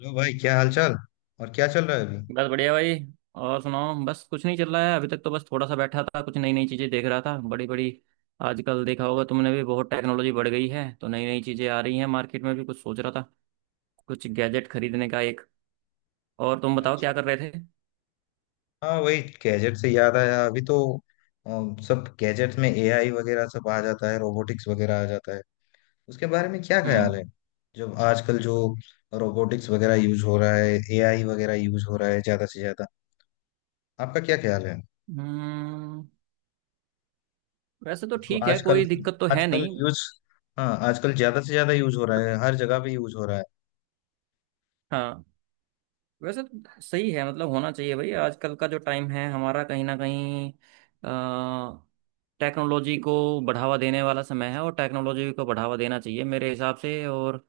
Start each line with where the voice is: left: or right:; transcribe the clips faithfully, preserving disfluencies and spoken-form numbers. left: Hello भाई, क्या हाल चाल। और क्या चल रहा है अभी।
right: बस बढ़िया भाई। और सुनाओ, बस कुछ नहीं चल रहा है अभी तक तो। बस थोड़ा सा बैठा था, कुछ नई नई चीज़ें देख रहा था, बड़ी बड़ी। आजकल देखा होगा तुमने भी, बहुत टेक्नोलॉजी बढ़ गई है तो नई नई चीज़ें आ रही हैं मार्केट में भी। कुछ सोच रहा था कुछ गैजेट खरीदने का एक। और तुम बताओ
left: अच्छा,
right: क्या कर रहे थे।
left: हाँ वही गैजेट से याद आया अभी तो अम, सब गैजेट्स में एआई वगैरह सब आ जाता है, रोबोटिक्स वगैरह आ जाता है। उसके बारे में क्या ख्याल
right: हम्म।
left: है। जब आजकल जो रोबोटिक्स वगैरह यूज हो रहा है, एआई वगैरह यूज हो रहा है ज्यादा से ज्यादा, आपका क्या ख्याल है।
right: हम्म, वैसे तो
left: मतलब
right: ठीक है,
left: आजकल
right: कोई दिक्कत तो है
left: आजकल
right: नहीं।
left: यूज, हाँ आजकल ज्यादा से ज्यादा यूज हो रहा है, हर जगह पे यूज हो रहा है।
right: हाँ, वैसे तो सही है। मतलब होना चाहिए भाई, आजकल का जो टाइम है हमारा, कहीं ना कहीं अ, टेक्नोलॉजी को बढ़ावा देने वाला समय है। और टेक्नोलॉजी को बढ़ावा देना चाहिए मेरे हिसाब से। और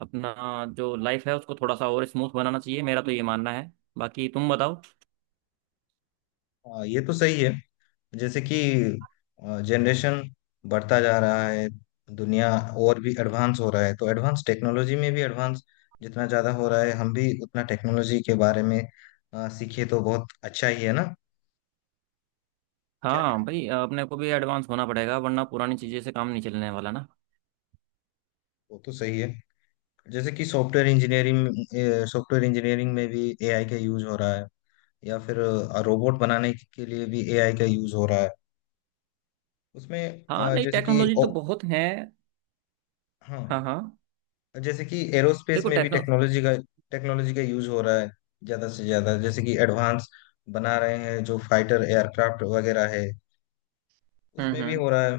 right: अपना जो लाइफ है उसको थोड़ा सा और स्मूथ बनाना चाहिए, मेरा तो ये मानना है। बाकी तुम बताओ।
left: हाँ ये तो सही है। जैसे कि जनरेशन बढ़ता जा रहा है, दुनिया और भी एडवांस हो रहा है, तो एडवांस टेक्नोलॉजी में भी एडवांस जितना ज़्यादा हो रहा है, हम भी उतना टेक्नोलॉजी के बारे में अ, सीखे तो बहुत अच्छा ही है ना। क्या कह
right: हाँ
left: रहे हैं।
right: भाई, अपने को भी एडवांस होना पड़ेगा वरना पुरानी चीज़ें से काम नहीं चलने वाला ना।
left: वो तो सही है। जैसे कि सॉफ्टवेयर इंजीनियरिंग, सॉफ्टवेयर इंजीनियरिंग में भी एआई का यूज हो रहा है, या फिर रोबोट बनाने के लिए भी एआई का यूज हो रहा है। उसमें
right: हाँ,
left: अ,
right: नहीं
left: जैसे कि
right: टेक्नोलॉजी तो
left: ओ,
right: बहुत है। हाँ हाँ।
left: हाँ जैसे कि एरोस्पेस
right: देखो
left: में भी
right: टेक्नो
left: टेक्नोलॉजी का टेक्नोलॉजी का यूज हो रहा है ज्यादा से ज्यादा। जैसे कि एडवांस बना रहे हैं जो फाइटर एयरक्राफ्ट वगैरह है,
right: हम्म
left: उसमें भी
right: हम्म।
left: हो रहा है।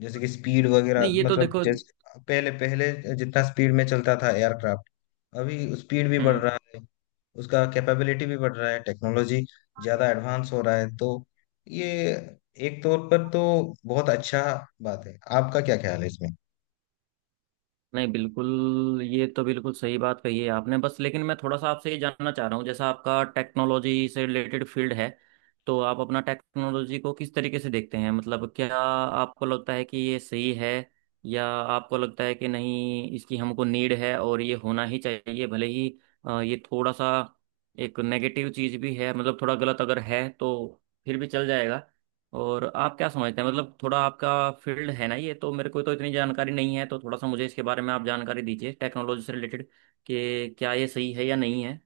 left: जैसे कि स्पीड वगैरह,
right: नहीं ये तो
left: मतलब
right: देखो।
left: जैसे पहले पहले जितना स्पीड में चलता था एयरक्राफ्ट, अभी स्पीड भी बढ़
right: हम्म।
left: रहा है, उसका कैपेबिलिटी भी बढ़ रहा है। टेक्नोलॉजी ज्यादा एडवांस हो रहा है, तो ये एक तौर पर तो बहुत अच्छा बात है। आपका क्या ख्याल है इसमें।
right: नहीं बिल्कुल, ये तो बिल्कुल सही बात कही है आपने। बस लेकिन मैं थोड़ा सा आपसे ये जानना चाह रहा हूँ, जैसा आपका टेक्नोलॉजी से रिलेटेड फील्ड है, तो आप अपना टेक्नोलॉजी को किस तरीके से देखते हैं? मतलब क्या आपको लगता है कि ये सही है, या आपको लगता है कि नहीं, इसकी हमको नीड है और ये होना ही चाहिए, भले ही अ, ये थोड़ा सा एक नेगेटिव चीज़ भी है, मतलब थोड़ा गलत अगर है तो फिर भी चल जाएगा। और आप क्या समझते हैं? मतलब थोड़ा आपका फील्ड है ना ये, तो मेरे को तो इतनी जानकारी नहीं है, तो थोड़ा सा मुझे इसके बारे में आप जानकारी दीजिए टेक्नोलॉजी से रिलेटेड कि क्या ये सही है या नहीं है।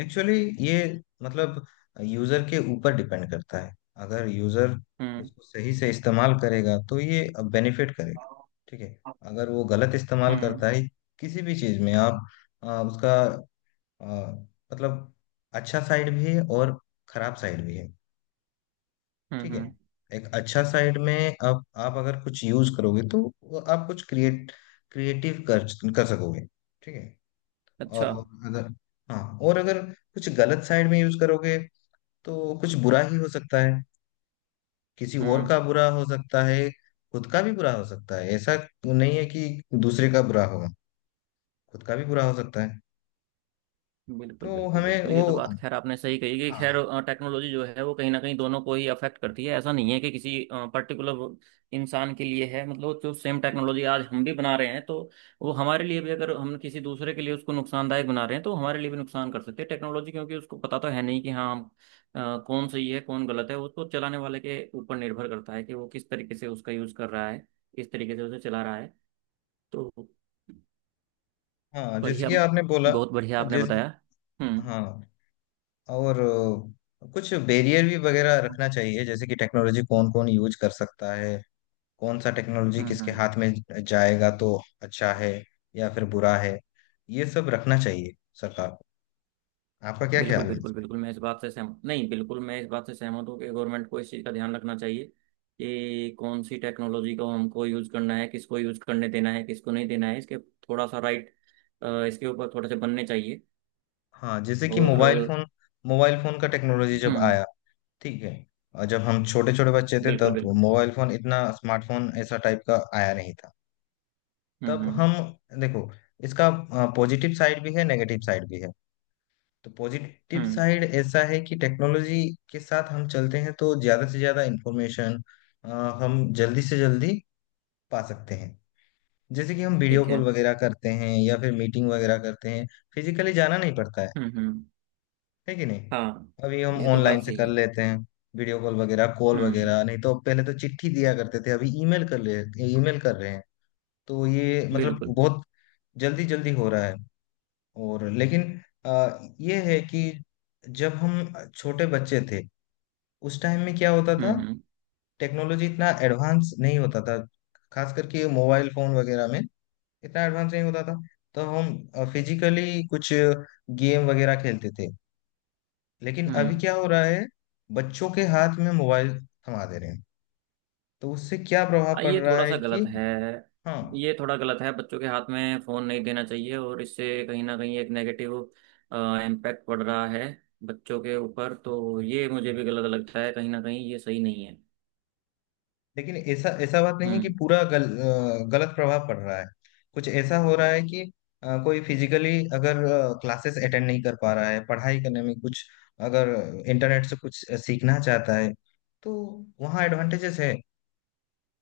left: एक्चुअली ये मतलब यूजर के ऊपर डिपेंड करता है। अगर यूजर
right: हम्म।
left: उसको सही से इस्तेमाल करेगा तो ये बेनिफिट करेगा, ठीक है। अगर वो गलत इस्तेमाल
right: हम्म।
left: करता है किसी भी चीज में, आप आ, उसका आ, मतलब अच्छा साइड भी है और खराब साइड भी है,
right: हम्म।
left: ठीक है।
right: हम्म।
left: एक अच्छा साइड में, आप आप अगर कुछ यूज करोगे तो वो आप कुछ क्रिएट क्रिएटिव कर कर सकोगे, ठीक है।
right: अच्छा।
left: और अगर, हाँ और अगर कुछ गलत साइड में यूज करोगे तो कुछ बुरा ही हो सकता है। किसी और
right: हम्म।
left: का बुरा हो सकता है, खुद का भी बुरा हो सकता है। ऐसा तो नहीं है कि दूसरे का बुरा होगा, खुद का भी बुरा हो सकता है।
right: बिल्कुल
left: तो
right: बिल्कुल
left: हमें
right: बिल्कुल,
left: वो,
right: ये तो बात खैर आपने सही कही कि खैर
left: हाँ
right: टेक्नोलॉजी जो है वो कहीं ना कहीं दोनों को ही अफेक्ट करती है। ऐसा नहीं है कि किसी पर्टिकुलर इंसान के लिए है। मतलब जो सेम टेक्नोलॉजी आज हम भी बना रहे हैं तो वो हमारे लिए भी, अगर हम किसी दूसरे के लिए उसको नुकसानदायक बना रहे हैं तो हमारे लिए भी नुकसान कर सकते हैं टेक्नोलॉजी, क्योंकि उसको पता तो है नहीं कि हाँ हम अ, कौन सही है कौन गलत है। उसको चलाने वाले के ऊपर निर्भर करता है कि वो किस तरीके से उसका यूज कर रहा है, किस तरीके से उसे चला रहा है तो।
left: हाँ जैसे
right: बढ़िया,
left: कि आपने बोला
right: बहुत बढ़िया आपने
left: जिस,
right: बताया। हम्म
left: हाँ और अ, कुछ बैरियर भी वगैरह रखना चाहिए। जैसे कि टेक्नोलॉजी कौन कौन यूज कर सकता है, कौन सा टेक्नोलॉजी
right: हम्म
left: किसके
right: हम्म।
left: हाथ में जाएगा तो अच्छा है या फिर बुरा है, ये सब रखना चाहिए सरकार को। आपका क्या ख्याल
right: बिल्कुल
left: है
right: बिल्कुल
left: इसमें।
right: बिल्कुल, मैं इस बात से सहमत नहीं। बिल्कुल मैं इस बात से सहमत हूँ कि गवर्नमेंट को इस चीज़ का ध्यान रखना चाहिए कि कौन सी टेक्नोलॉजी को हमको यूज़ करना है, किसको यूज़ करने देना है, किसको नहीं देना है। इसके थोड़ा सा राइट इसके ऊपर थोड़े से बनने चाहिए।
left: हाँ जैसे कि
right: और।
left: मोबाइल फोन, मोबाइल फोन का टेक्नोलॉजी जब
right: हम्म।
left: आया, ठीक है। और जब हम छोटे छोटे बच्चे थे,
right: बिल्कुल
left: तब
right: बिल्कुल।
left: मोबाइल फोन इतना स्मार्टफोन ऐसा टाइप का आया नहीं था।
right: हम्म
left: तब
right: हम्म
left: हम, देखो इसका पॉजिटिव साइड भी है, नेगेटिव साइड भी है। तो पॉजिटिव
right: हम्म।
left: साइड ऐसा है कि टेक्नोलॉजी के साथ हम चलते हैं तो ज्यादा से ज्यादा इंफॉर्मेशन हम जल्दी से जल्दी पा सकते हैं। जैसे कि हम वीडियो
right: ठीक है।
left: कॉल वगैरह करते हैं या फिर मीटिंग वगैरह करते हैं, फिजिकली जाना नहीं पड़ता है
right: हम्म हम्म।
left: है कि नहीं।
right: हाँ
left: अभी हम
right: ये तो
left: ऑनलाइन
right: बात
left: से
right: सही
left: कर
right: है।
left: लेते हैं, वीडियो कॉल वगैरह, कॉल
right: हम्म।
left: वगैरह। नहीं तो पहले तो चिट्ठी दिया करते थे, अभी ईमेल कर ले, ईमेल कर रहे हैं। तो ये मतलब
right: बिल्कुल।
left: बहुत जल्दी जल्दी हो रहा है। और लेकिन आ, ये है कि जब हम छोटे बच्चे थे, उस टाइम में क्या होता था,
right: हम्म हम्म
left: टेक्नोलॉजी इतना एडवांस नहीं होता था, खास करके मोबाइल फोन वगैरह में इतना एडवांस नहीं होता था। तो हम फिजिकली कुछ गेम वगैरह खेलते थे। लेकिन अभी
right: हम्म।
left: क्या हो रहा है, बच्चों के हाथ में मोबाइल थमा दे रहे हैं, तो उससे क्या प्रभाव
right: हाँ,
left: पड़
right: ये
left: रहा
right: थोड़ा
left: है
right: सा
left: कि,
right: गलत है।
left: हाँ
right: ये थोड़ा गलत है, बच्चों के हाथ में फ़ोन नहीं देना चाहिए और इससे कहीं ना कहीं एक नेगेटिव इम्पैक्ट पड़ रहा है बच्चों के ऊपर। तो ये मुझे भी गलत लगता है, कहीं ना कहीं ये सही नहीं है।
left: लेकिन ऐसा ऐसा बात नहीं है कि
right: हम्म
left: पूरा गल, अ, गलत प्रभाव पड़ रहा है। कुछ ऐसा हो रहा है कि अ, कोई फिजिकली अगर क्लासेस अटेंड नहीं कर पा रहा है, पढ़ाई करने में कुछ, अगर इंटरनेट से कुछ सीखना चाहता है तो वहाँ एडवांटेजेस है,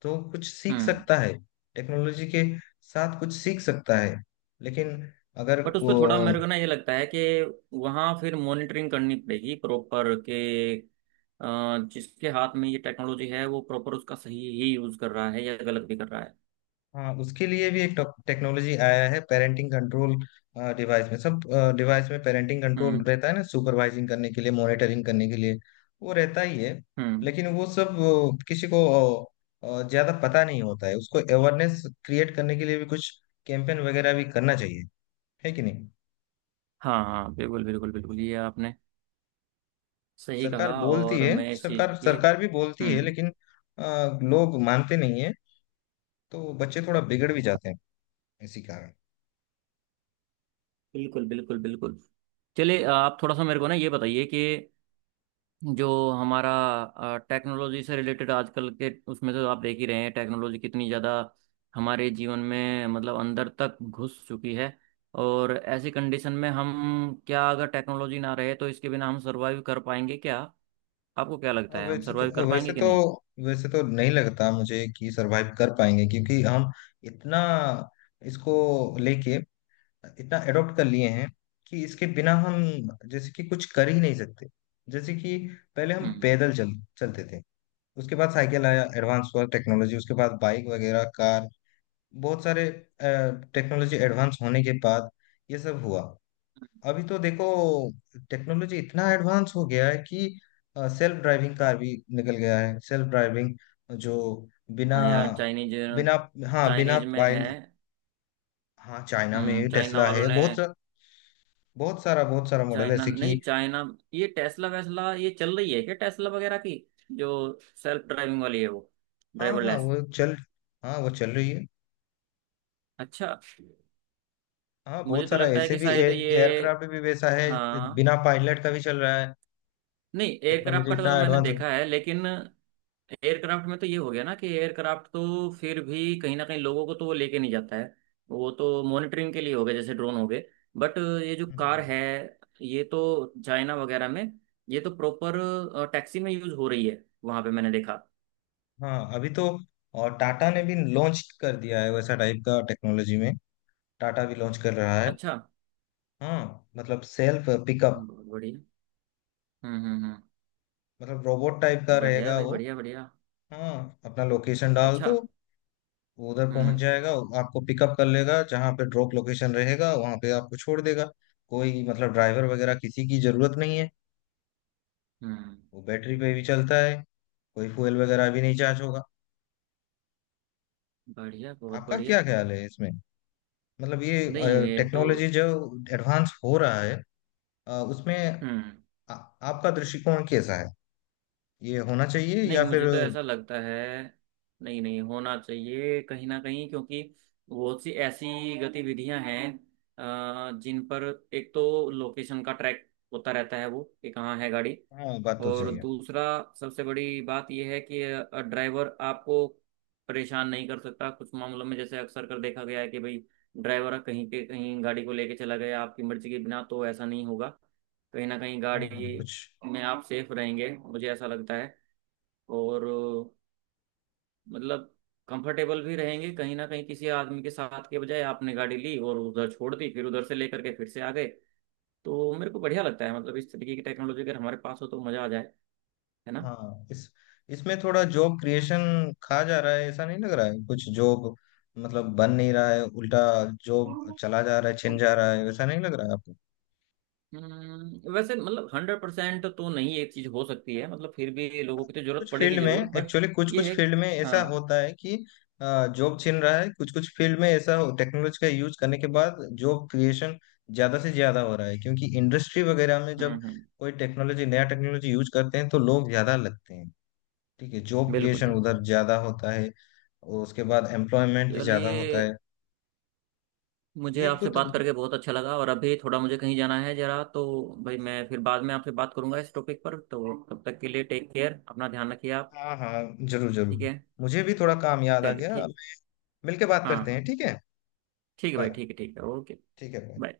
left: तो कुछ सीख
right: हम्म।
left: सकता है, टेक्नोलॉजी के साथ कुछ सीख सकता है। लेकिन अगर
right: बट उस
left: को,
right: पर थोड़ा मेरे को ना ये लगता है कि वहाँ फिर मॉनिटरिंग करनी पड़ेगी प्रॉपर के अ, जिसके हाथ में ये टेक्नोलॉजी है वो प्रॉपर उसका सही ही यूज़ कर रहा है या गलत भी कर रहा है।
left: हाँ उसके लिए भी एक टेक्नोलॉजी आया है, पेरेंटिंग कंट्रोल। डिवाइस में सब, डिवाइस में पेरेंटिंग कंट्रोल
right: हम्म
left: रहता है ना, सुपरवाइजिंग करने के लिए, मॉनिटरिंग करने के लिए, वो रहता ही है।
right: हम्म।
left: लेकिन वो सब अ, किसी को अ, अ, ज्यादा पता नहीं होता है, उसको अवेयरनेस क्रिएट करने के लिए भी कुछ कैंपेन वगैरह भी करना चाहिए, है कि नहीं।
right: हाँ हाँ बिल्कुल बिल्कुल बिल्कुल, ये आपने सही
left: सरकार
right: कहा
left: बोलती
right: और
left: है,
right: मैं इस चीज़
left: सरकार
right: की।
left: सरकार भी बोलती है,
right: हम्म।
left: लेकिन आ, लोग मानते नहीं है, तो बच्चे थोड़ा बिगड़ भी जाते हैं इसी कारण।
right: बिल्कुल बिल्कुल बिल्कुल। चलिए आप थोड़ा सा मेरे को ना ये बताइए कि जो हमारा टेक्नोलॉजी से रिलेटेड आजकल के उसमें तो आप देख ही रहे हैं टेक्नोलॉजी कितनी ज़्यादा हमारे जीवन में मतलब अंदर तक घुस चुकी है। और ऐसी कंडीशन में हम क्या अगर टेक्नोलॉजी ना रहे तो इसके बिना हम सर्वाइव कर पाएंगे क्या? आपको क्या लगता
left: अब
right: है हम
left: वैसे
right: सर्वाइव
left: तो
right: कर पाएंगे
left: वैसे
right: कि
left: तो
right: नहीं?
left: वैसे तो नहीं लगता मुझे कि सरवाइव कर पाएंगे, क्योंकि हम इतना इसको लेके इतना एडॉप्ट कर लिए हैं कि इसके बिना हम जैसे कि कुछ कर ही नहीं सकते। जैसे कि पहले हम
right: हम्म।
left: पैदल चल चलते थे, उसके बाद साइकिल आया, एडवांस हुआ टेक्नोलॉजी, उसके बाद बाइक वगैरह कार, बहुत सारे टेक्नोलॉजी एडवांस होने के बाद ये सब हुआ। अभी तो देखो टेक्नोलॉजी इतना एडवांस हो गया है कि सेल्फ ड्राइविंग कार भी निकल गया है। सेल्फ ड्राइविंग जो बिना,
right: हाँ यार, चाइनीज।
left: बिना, हाँ बिना
right: चाइनीज में है।
left: पायल, हाँ चाइना
right: हम्म,
left: में
right: चाइना
left: टेस्ला
right: वालों
left: है
right: ने।
left: बहुत सा, बहुत सारा, बहुत सारा मॉडल
right: चाइना
left: ऐसे
right: नहीं
left: कि,
right: चाइना, ये टेस्ला वेस्ला ये चल रही है क्या? टेस्ला वगैरह की जो सेल्फ ड्राइविंग वाली है वो
left: हाँ हाँ
right: ड्राइवरलेस।
left: वो चल, हाँ वो चल रही है।
right: अच्छा।
left: हाँ
right: मुझे
left: बहुत
right: तो
left: सारा
right: लगता है
left: ऐसे
right: कि
left: भी,
right: शायद ये।
left: एयरक्राफ्ट भी वैसा है,
right: हाँ।
left: बिना पायलट का भी चल रहा है।
right: नहीं, एयरक्राफ्ट
left: टेक्नोलॉजी
right: का
left: इतना
right: तो मैंने
left: एडवांस हो
right: देखा है लेकिन एयरक्राफ्ट में तो ये हो गया ना कि एयरक्राफ्ट तो फिर भी कहीं ना कहीं लोगों को तो वो लेके नहीं जाता है, वो तो मॉनिटरिंग के लिए हो गए जैसे ड्रोन हो गए। बट ये जो कार
left: गया।
right: है, ये तो चाइना वगैरह में, ये तो प्रॉपर टैक्सी में यूज हो रही है वहां पे मैंने देखा।
left: हाँ अभी तो, और टाटा ने भी लॉन्च कर दिया है वैसा टाइप का टेक्नोलॉजी में, टाटा भी लॉन्च कर रहा है।
right: अच्छा,
left: हाँ मतलब सेल्फ पिकअप,
right: बहुत बढ़िया। हम्म हम्म हम्म।
left: मतलब रोबोट टाइप का
right: बढ़िया है
left: रहेगा
right: भाई,
left: वो।
right: बढ़िया बढ़िया।
left: हाँ अपना लोकेशन डाल
right: अच्छा।
left: दो, वो उधर पहुंच
right: हम्म
left: जाएगा, वो आपको पिकअप कर लेगा, जहाँ पे ड्रॉप लोकेशन रहेगा वहां पे आपको छोड़ देगा। कोई मतलब ड्राइवर वगैरह किसी की जरूरत नहीं है।
right: हम्म।
left: वो बैटरी पे भी चलता है, कोई फ्यूल वगैरह भी नहीं चार्ज होगा।
right: बढ़िया बहुत
left: आपका क्या
right: बढ़िया।
left: ख्याल है इसमें, मतलब ये
right: नहीं ये तो।
left: टेक्नोलॉजी जो एडवांस हो रहा है अ, उसमें
right: हम्म।
left: आ, आपका दृष्टिकोण कैसा है, ये होना चाहिए
right: नहीं
left: या
right: मुझे
left: फिर,
right: तो ऐसा लगता है। नहीं नहीं होना चाहिए कहीं ना कहीं, क्योंकि बहुत सी ऐसी गतिविधियां हैं अ, जिन पर एक तो लोकेशन का ट्रैक होता रहता है वो कि कहाँ है गाड़ी।
left: हाँ बात तो
right: और
left: सही है।
right: दूसरा सबसे बड़ी बात यह है कि अ, ड्राइवर आपको परेशान नहीं कर सकता कुछ मामलों में। जैसे अक्सर कर देखा गया है कि भाई ड्राइवर कहीं के कहीं गाड़ी को लेके चला गया आपकी मर्जी के बिना, तो ऐसा नहीं होगा। कहीं ना कहीं
left: हाँ हाँ
right: गाड़ी
left: कुछ,
right: में आप सेफ रहेंगे, मुझे ऐसा लगता है। और अ, मतलब कंफर्टेबल भी रहेंगे कहीं ना कहीं, किसी आदमी के साथ के बजाय आपने गाड़ी ली और उधर छोड़ दी फिर उधर से लेकर के फिर से आ गए। तो मेरे को बढ़िया लगता है, मतलब इस तरीके की टेक्नोलॉजी अगर हमारे पास हो तो मज़ा आ जाए। है ना?
left: हाँ इस, इसमें थोड़ा जॉब क्रिएशन खा जा रहा है, ऐसा नहीं लग रहा है, कुछ जॉब मतलब बन नहीं रहा है, उल्टा जॉब
right: हम्म,
left: चला जा रहा है, छिन जा रहा है, वैसा नहीं लग रहा है।
right: वैसे मतलब हंड्रेड परसेंट तो नहीं, एक चीज हो सकती है मतलब फिर भी लोगों की तो जरूरत
left: कुछ
right: पड़ेगी
left: फील्ड में
right: जरूर बट
left: एक्चुअली कुछ
right: ये
left: कुछ
right: है।
left: फील्ड में ऐसा
right: हाँ।
left: होता है कि जॉब छिन रहा है। कुछ कुछ फील्ड में ऐसा टेक्नोलॉजी का यूज करने के बाद जॉब क्रिएशन ज्यादा से ज्यादा हो रहा है, क्योंकि इंडस्ट्री वगैरह में
right: हम्म
left: जब
right: हम्म।
left: कोई टेक्नोलॉजी, नया टेक्नोलॉजी यूज करते हैं तो लोग ज्यादा लगते हैं, ठीक है। जॉब
right: बिल्कुल
left: क्रिएशन
right: बिल्कुल
left: उधर
right: बिल्कुल।
left: ज्यादा होता है, और उसके बाद एम्प्लॉयमेंट भी ज्यादा होता
right: चलिए,
left: है।
right: मुझे
left: ये
right: आपसे
left: कुछ,
right: बात करके बहुत अच्छा लगा और अभी थोड़ा मुझे कहीं जाना है जरा तो। भाई मैं फिर बाद में आपसे बात करूंगा इस टॉपिक पर, तो तब तक के लिए टेक केयर, अपना ध्यान रखिए आप।
left: हाँ हाँ जरूर जरूर,
right: ठीक है।
left: मुझे भी थोड़ा काम याद आ
right: चलिए
left: गया,
right: ठीक।
left: मिलके बात
right: हाँ
left: करते हैं,
right: हाँ।
left: ठीक है।
right: ठीक है भाई,
left: बाय।
right: ठीक है ठीक है ओके।
left: ठीक है, bye।
right: बाय।